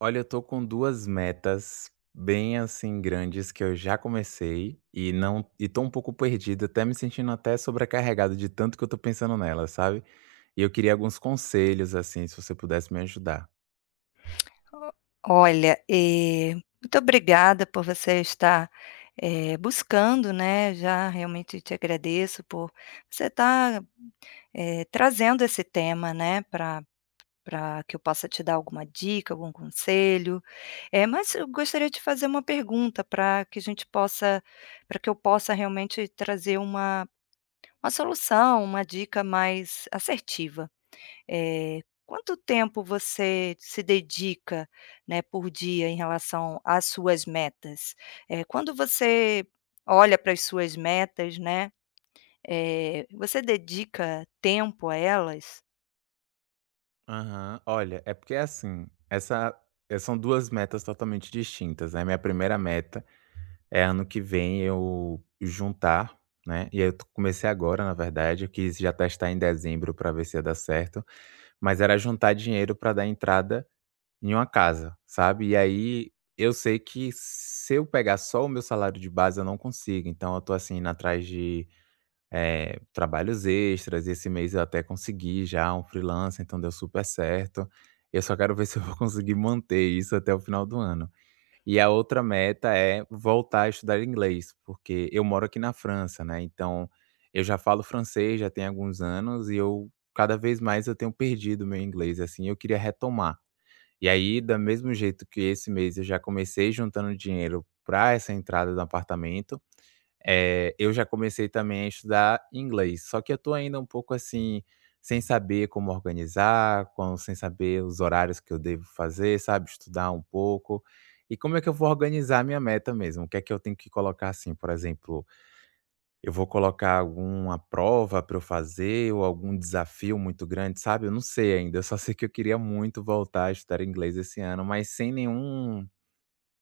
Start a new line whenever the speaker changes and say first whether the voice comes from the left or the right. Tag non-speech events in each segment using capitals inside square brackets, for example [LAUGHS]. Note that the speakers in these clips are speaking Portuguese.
right: Olha, eu tô com 2 metas bem, assim, grandes que eu já comecei e não e tô um pouco perdido, até me sentindo até sobrecarregado de tanto que eu tô pensando nelas, sabe. E eu queria alguns conselhos, assim, se você pudesse me ajudar.
left: Olha, muito obrigada por você estar, buscando, né, já realmente te agradeço por você estar, trazendo esse tema, né, para que eu possa te dar alguma dica, algum conselho. Mas eu gostaria de fazer uma pergunta para que eu possa realmente trazer uma solução, uma dica mais assertiva. Quanto tempo você se dedica, né, por dia em relação às suas metas? Quando você olha para as suas metas, né, você dedica tempo a elas?
right: Aham. Olha, é porque, assim, são 2 metas totalmente distintas, né. Minha primeira meta é ano que vem eu juntar, né, e aí eu t comecei agora, na verdade, eu quis já testar em dezembro para ver se ia dar certo, mas era juntar dinheiro para dar entrada em uma casa, sabe. E aí, eu sei que se eu pegar só o meu salário de base eu não consigo, então eu tô, assim, indo atrás de, trabalhos extras, esse mês eu até consegui já um freelancer, então deu super certo. Eu só quero ver [LAUGHS] se eu vou conseguir manter isso até o final do ano. E a outra meta é voltar a estudar inglês, porque eu moro aqui na França, né, então eu já falo francês já tem alguns anos e eu cada vez mais eu tenho perdido meu inglês, assim, eu queria retomar. E aí, da mesmo jeito que esse mês eu já comecei juntando dinheiro para essa entrada do apartamento, eu já comecei também a estudar inglês. Só que eu tô ainda um pouco assim, sem saber como organizar, com sem saber os horários que eu devo fazer, sabe, estudar um pouco. E como é que eu vou organizar a minha meta mesmo? O que é que eu tenho que colocar assim, por exemplo, eu vou colocar alguma prova para eu fazer ou algum desafio muito grande, sabe, eu não sei ainda, eu só sei que eu queria muito voltar a estudar inglês esse ano, mas sem nenhum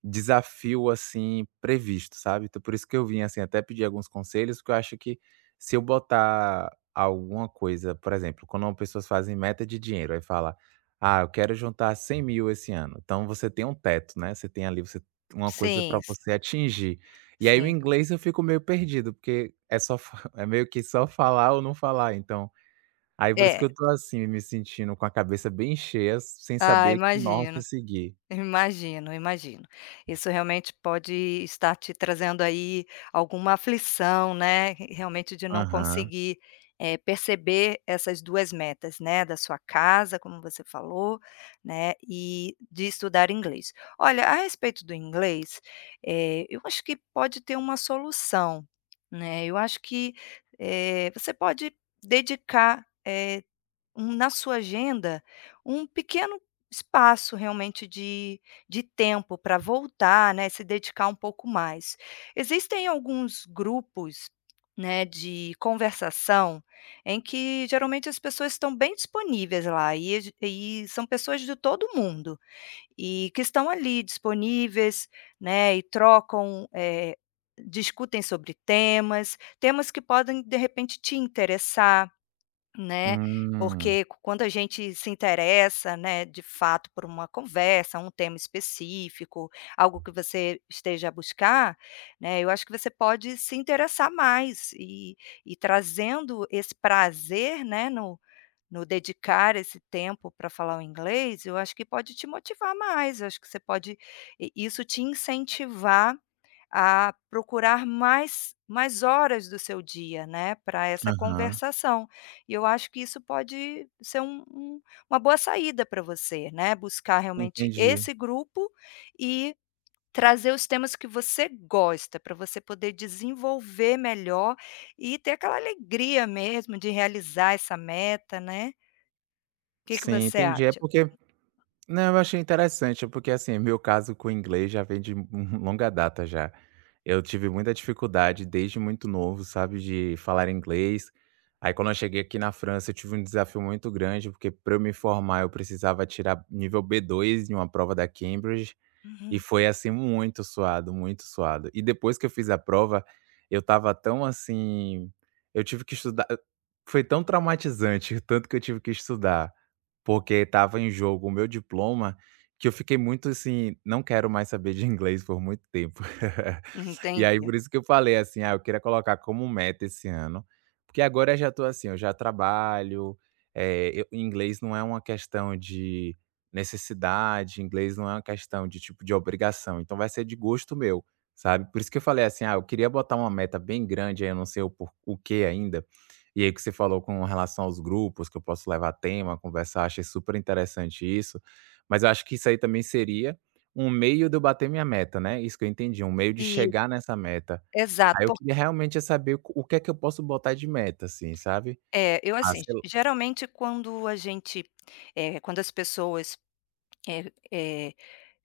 right: desafio, assim, previsto, sabe. Então por isso que eu vim, assim, até pedir alguns conselhos, porque eu acho que se eu botar alguma coisa por exemplo, quando uma pessoas fazem meta de dinheiro, aí fala: "Ah, eu quero juntar 100.000 esse ano". Então você tem um teto, né, você tem ali você uma coisa
left: Sim,
right: para
left: s
right: você atingir. E aí o
left: sim.
right: inglês eu fico meio perdido, porque é só fa [LAUGHS] é meio que só falar ou não falar, então aí por isso que
left: É.
right: eu tô, assim, me sentindo com a cabeça bem cheia, sem
left: Ah,
right: saber que norte
left: imagino.
right: seguir.
left: Imagino, imagino. Isso realmente pode estar te trazendo aí alguma aflição, né, realmente de não
right: Aham.
left: conseguir, perceber essas 2 metas, né, da sua casa, como você falou, né, e de estudar inglês. Olha, a respeito do inglês, eu acho que pode ter uma solução, né, eu acho que, você pode dedicar, um na sua agenda, um pequeno espaço realmente de tempo para voltar, né, se dedicar um pouco mais. Existem alguns grupos, né, de conversação, em que geralmente as pessoas estão bem disponíveis lá, e são pessoas de todo mundo, e que estão ali disponíveis, né, e trocam, discutem sobre temas, temas que podem de repente te interessar. Né,
right: Hum.
left: porque quando a gente se interessa, né, de fato por uma conversa, um tema específico, algo que você esteja a buscar, né, eu acho que você pode se interessar mais e trazendo esse prazer, né, no dedicar esse tempo para falar o inglês, eu acho que pode te motivar mais, eu acho que você pode i isso te incentivar a procurar mais horas do seu dia, né, para essa
right: Aham,
left: conversação. E eu acho que isso pode ser uma boa saída para você, né, buscar realmente
right: entendi.
left: esse grupo e trazer os temas que você gosta, para você poder desenvolver melhor e ter aquela alegria mesmo de realizar essa meta, né. O que que
right: Sim,
left: você
right: entendi. É
left: acha?
right: porque não, eu achei interessante, porque, assim, meu caso com o inglês já vem de [LAUGHS] longa data já. Eu tive muita dificuldade desde muito novo, sabe, de falar inglês. Aí quando eu cheguei aqui na França, eu tive um desafio muito grande, porque para eu me formar eu precisava tirar nível B2 em uma prova da Cambridge. E
left: Uhum.
right: foi, assim, muito suado, muito suado. E depois que eu fiz a prova, eu estava tão, assim, eu tive que estudar foi tão traumatizante [LAUGHS] o tanto que eu tive que estudar, porque estava em jogo o meu diploma, que eu fiquei muito, assim: "Não quero mais saber de inglês por muito tempo". [LAUGHS] E aí
left: Entendi.
right: por isso que eu falei, assim: "Ah, eu queria colocar como meta esse ano", porque agora eu já estou assim, eu já trabalho, eh, eu inglês não é uma questão de necessidade, inglês não é uma questão de tipo de obrigação, então vai ser de gosto meu, sabe. Por isso que eu falei assim: "Ah, eu queria botar uma meta bem grande, aí eu não sei o que ainda". E aí que você falou com relação aos grupos, que eu posso levar tema, conversar, achei super interessante isso, mas eu acho que isso aí também seria um meio de eu bater minha meta, né, isso que eu entendi, um meio de
left: E
right: chegar nessa meta. Aí eu
left: exato,
right: queria realmente é saber o que é que eu posso botar de meta, assim, sabe.
left: eu
right: Ah,
left: assim,
right: sei lá.
left: geralmente quando a gente, quando as pessoas, eh eh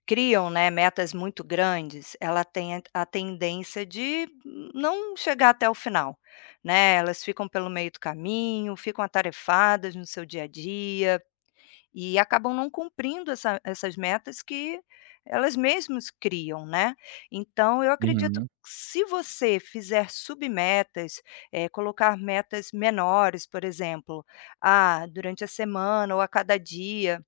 left: criam, né, metas muito grandes, ela tem a tendência de não chegar até o final, né, elas ficam pelo meio do caminho, ficam atarefadas no seu dia a dia e acabam não cumprindo essas metas que elas mesmas criam, né. Então eu acredito
right: Uhum,
left: que se você fizer submetas, colocar metas menores, por exemplo, ah, durante a semana ou a cada dia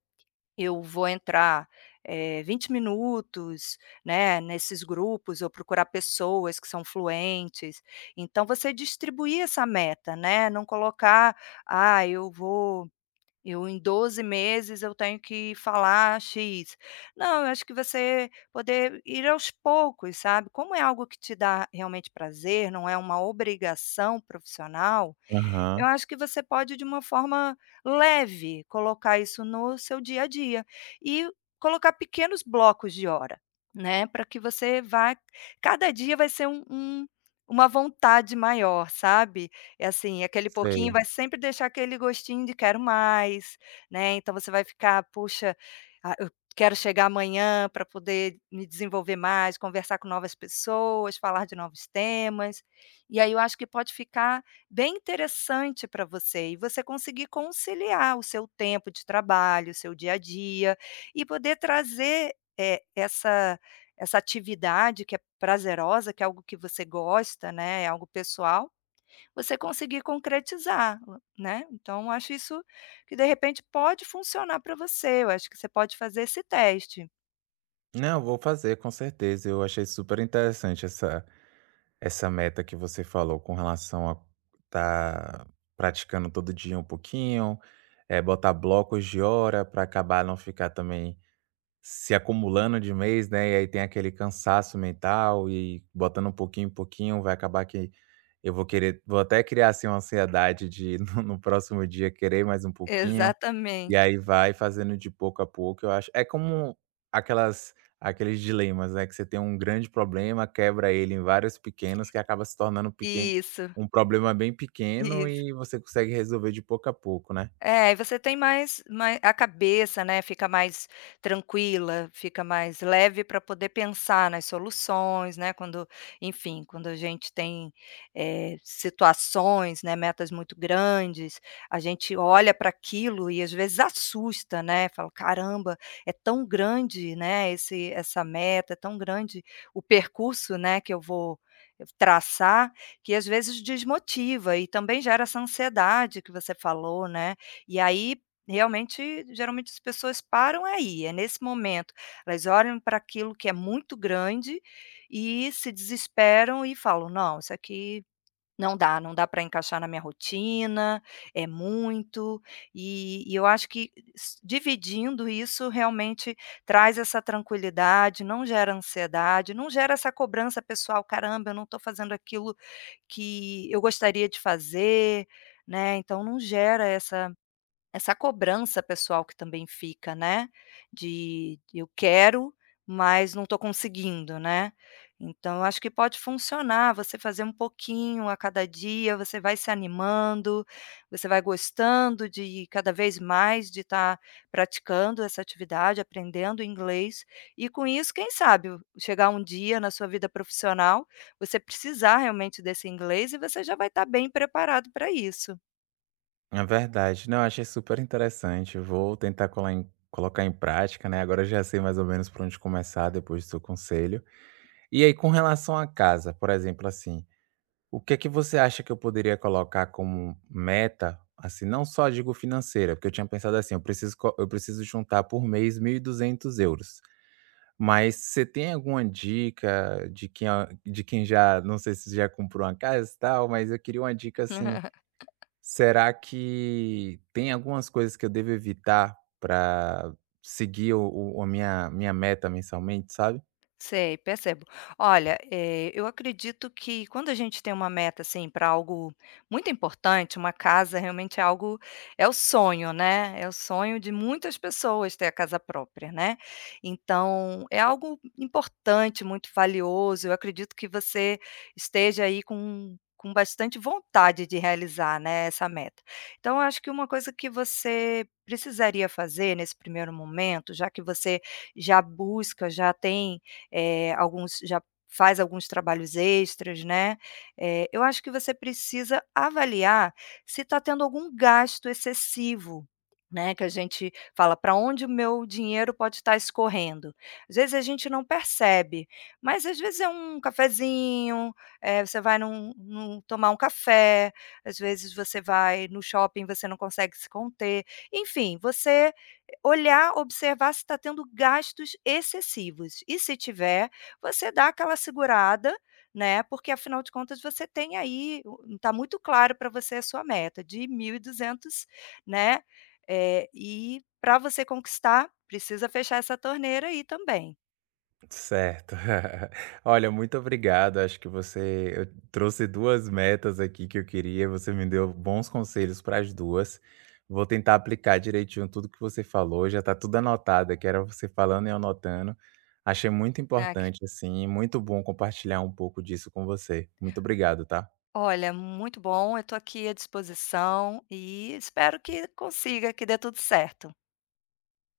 left: eu vou entrar, 20 minutos, né, nesses grupos ou procurar pessoas que são fluentes. Então você distribuir essa meta, né, não colocar: "Ah, eu em 12 meses eu tenho que falar X". Não, eu acho que você poder ir aos poucos, sabe. Como é algo que te dá realmente prazer, não é uma obrigação profissional, eu
right: aham,
left: acho que você pode, de uma forma leve, colocar isso no seu dia a dia e colocar pequenos blocos de hora, né, para que você vá cada dia vai ser uma vontade maior, sabe. É assim, aquele pouquinho
right: sei.
left: vai sempre deixar aquele gostinho de quero mais, né, então você vai ficar: "Puxa, ah, eu quero chegar amanhã para poder me desenvolver mais, conversar com novas pessoas, falar de novos temas". E aí eu acho que pode ficar bem interessante para você e você conseguir conciliar o seu tempo de trabalho, o seu dia a dia e poder trazer, essa atividade que é prazerosa, que é algo que você gosta, né, é algo pessoal, você conseguir concretizar, né. Então acho isso que de repente pode funcionar para você, eu acho que você pode fazer esse teste.
right: Não, vou fazer, com certeza. Eu achei super interessante essa meta que você falou com relação a estar praticando todo dia um pouquinho, é botar blocos de hora para acabar não ficar também se acumulando de mês, né? E aí tem aquele cansaço mental e botando um pouquinho em pouquinho, vai acabar que eu vou querer, vou até criar assim uma ansiedade de [LAUGHS] no próximo dia querer mais um pouquinho. E
left: Exatamente.
right: aí vai fazendo de pouco a pouco, eu acho é como aquelas aqueles dilemas, né, que você tem um grande problema, quebra ele em vários pequenos, que acaba se tornando um pequen
left: Isso,
right: um problema bem pequeno
left: isso.
right: e você consegue resolver de pouco a pouco, né.
left: É, e você tem mais mai a cabeça, né, fica mais tranquila, fica mais leve para poder pensar nas soluções, né, quando enfim, quando a gente tem, situações, né, metas muito grandes, a gente olha para aquilo e às vezes assusta, né, fala: "Caramba, é tão grande, né, esse essa meta, é tão grande o percurso, né, que eu vou traçar", que às vezes desmotiva e também gera essa ansiedade que você falou, né. E aí, realmente, geralmente as pessoas param aí, é nesse momento. Elas olham para aquilo que é muito grande e se desesperam e falam: "Não, isso aqui não dá, não dá para encaixar na minha rotina, é muito". E eu acho que s dividindo isso realmente traz essa tranquilidade, não gera ansiedade, não gera essa cobrança pessoal: "Caramba, eu não estou fazendo aquilo que eu gostaria de fazer", né, então não gera essa cobrança pessoal que também fica, né, de eu quero, mas não estou conseguindo, né. Então eu acho que pode funcionar você fazer um pouquinho a cada dia, você vai se animando, você vai gostando de cada vez mais de estar praticando essa atividade, aprendendo inglês, e com isso, quem sabe, chegar um dia na sua vida profissional, você precisar realmente desse inglês e você já vai estar bem preparado para isso.
right: É verdade. Não, eu achei super interessante, eu vou tentar colar em colocar em prática, né, agora eu já sei mais ou menos por onde começar depois do seu conselho. E aí com relação à casa, por exemplo, assim, o que é que você acha que eu poderia colocar como meta, assim, não só digo financeira, porque eu tinha pensado assim, eu preciso juntar por mês 1.200 euros. Mas você tem alguma dica de quem, de quem já, não sei se já comprou uma casa e tal, mas eu queria uma dica assim,
left: [LAUGHS]
right: será que tem algumas coisas que eu devo evitar para seguir a minha meta mensalmente, sabe?
left: Sei, percebo. Olha, eu acredito que quando a gente tem uma meta, assim, para algo muito importante, uma casa realmente é algo, é o sonho, né, é o sonho de muitas pessoas ter a casa própria, né. Então, é algo importante, muito valioso, eu acredito que você esteja aí com bastante vontade de realizar, né, essa meta. Então eu acho que uma coisa que você precisaria fazer nesse primeiro momento, já que você já busca, já faz alguns trabalhos extras, né. Eu acho que você precisa avaliar se está tendo algum gasto excessivo, né, que a gente fala: para onde o meu dinheiro pode estar escorrendo?". Às vezes a gente não percebe, mas às vezes é um cafezinho, você vai num tomar um café, às vezes você vai no shopping, você não consegue se conter, enfim, você olhar, observar se está tendo gastos excessivos e se tiver, você dá aquela segurada, né, porque afinal de contas você tem aí, está muito claro para você a sua meta de 1.200, né, e para você conquistar, precisa fechar essa torneira aí também.
right: Certo. [LAUGHS] Olha, muito obrigado. Acho que você eu trouxe 2 metas aqui que eu queria, você me deu bons conselhos para as 2. Vou tentar aplicar direitinho tudo que você falou, já está tudo anotado que era você falando e eu anotando. Achei muito
left: Ah, que
right: importante, assim, e muito bom compartilhar um pouco disso com você. Muito obrigado, tá?
left: olha, muito bom, eu estou aqui à disposição e espero que consiga, que dê tudo certo.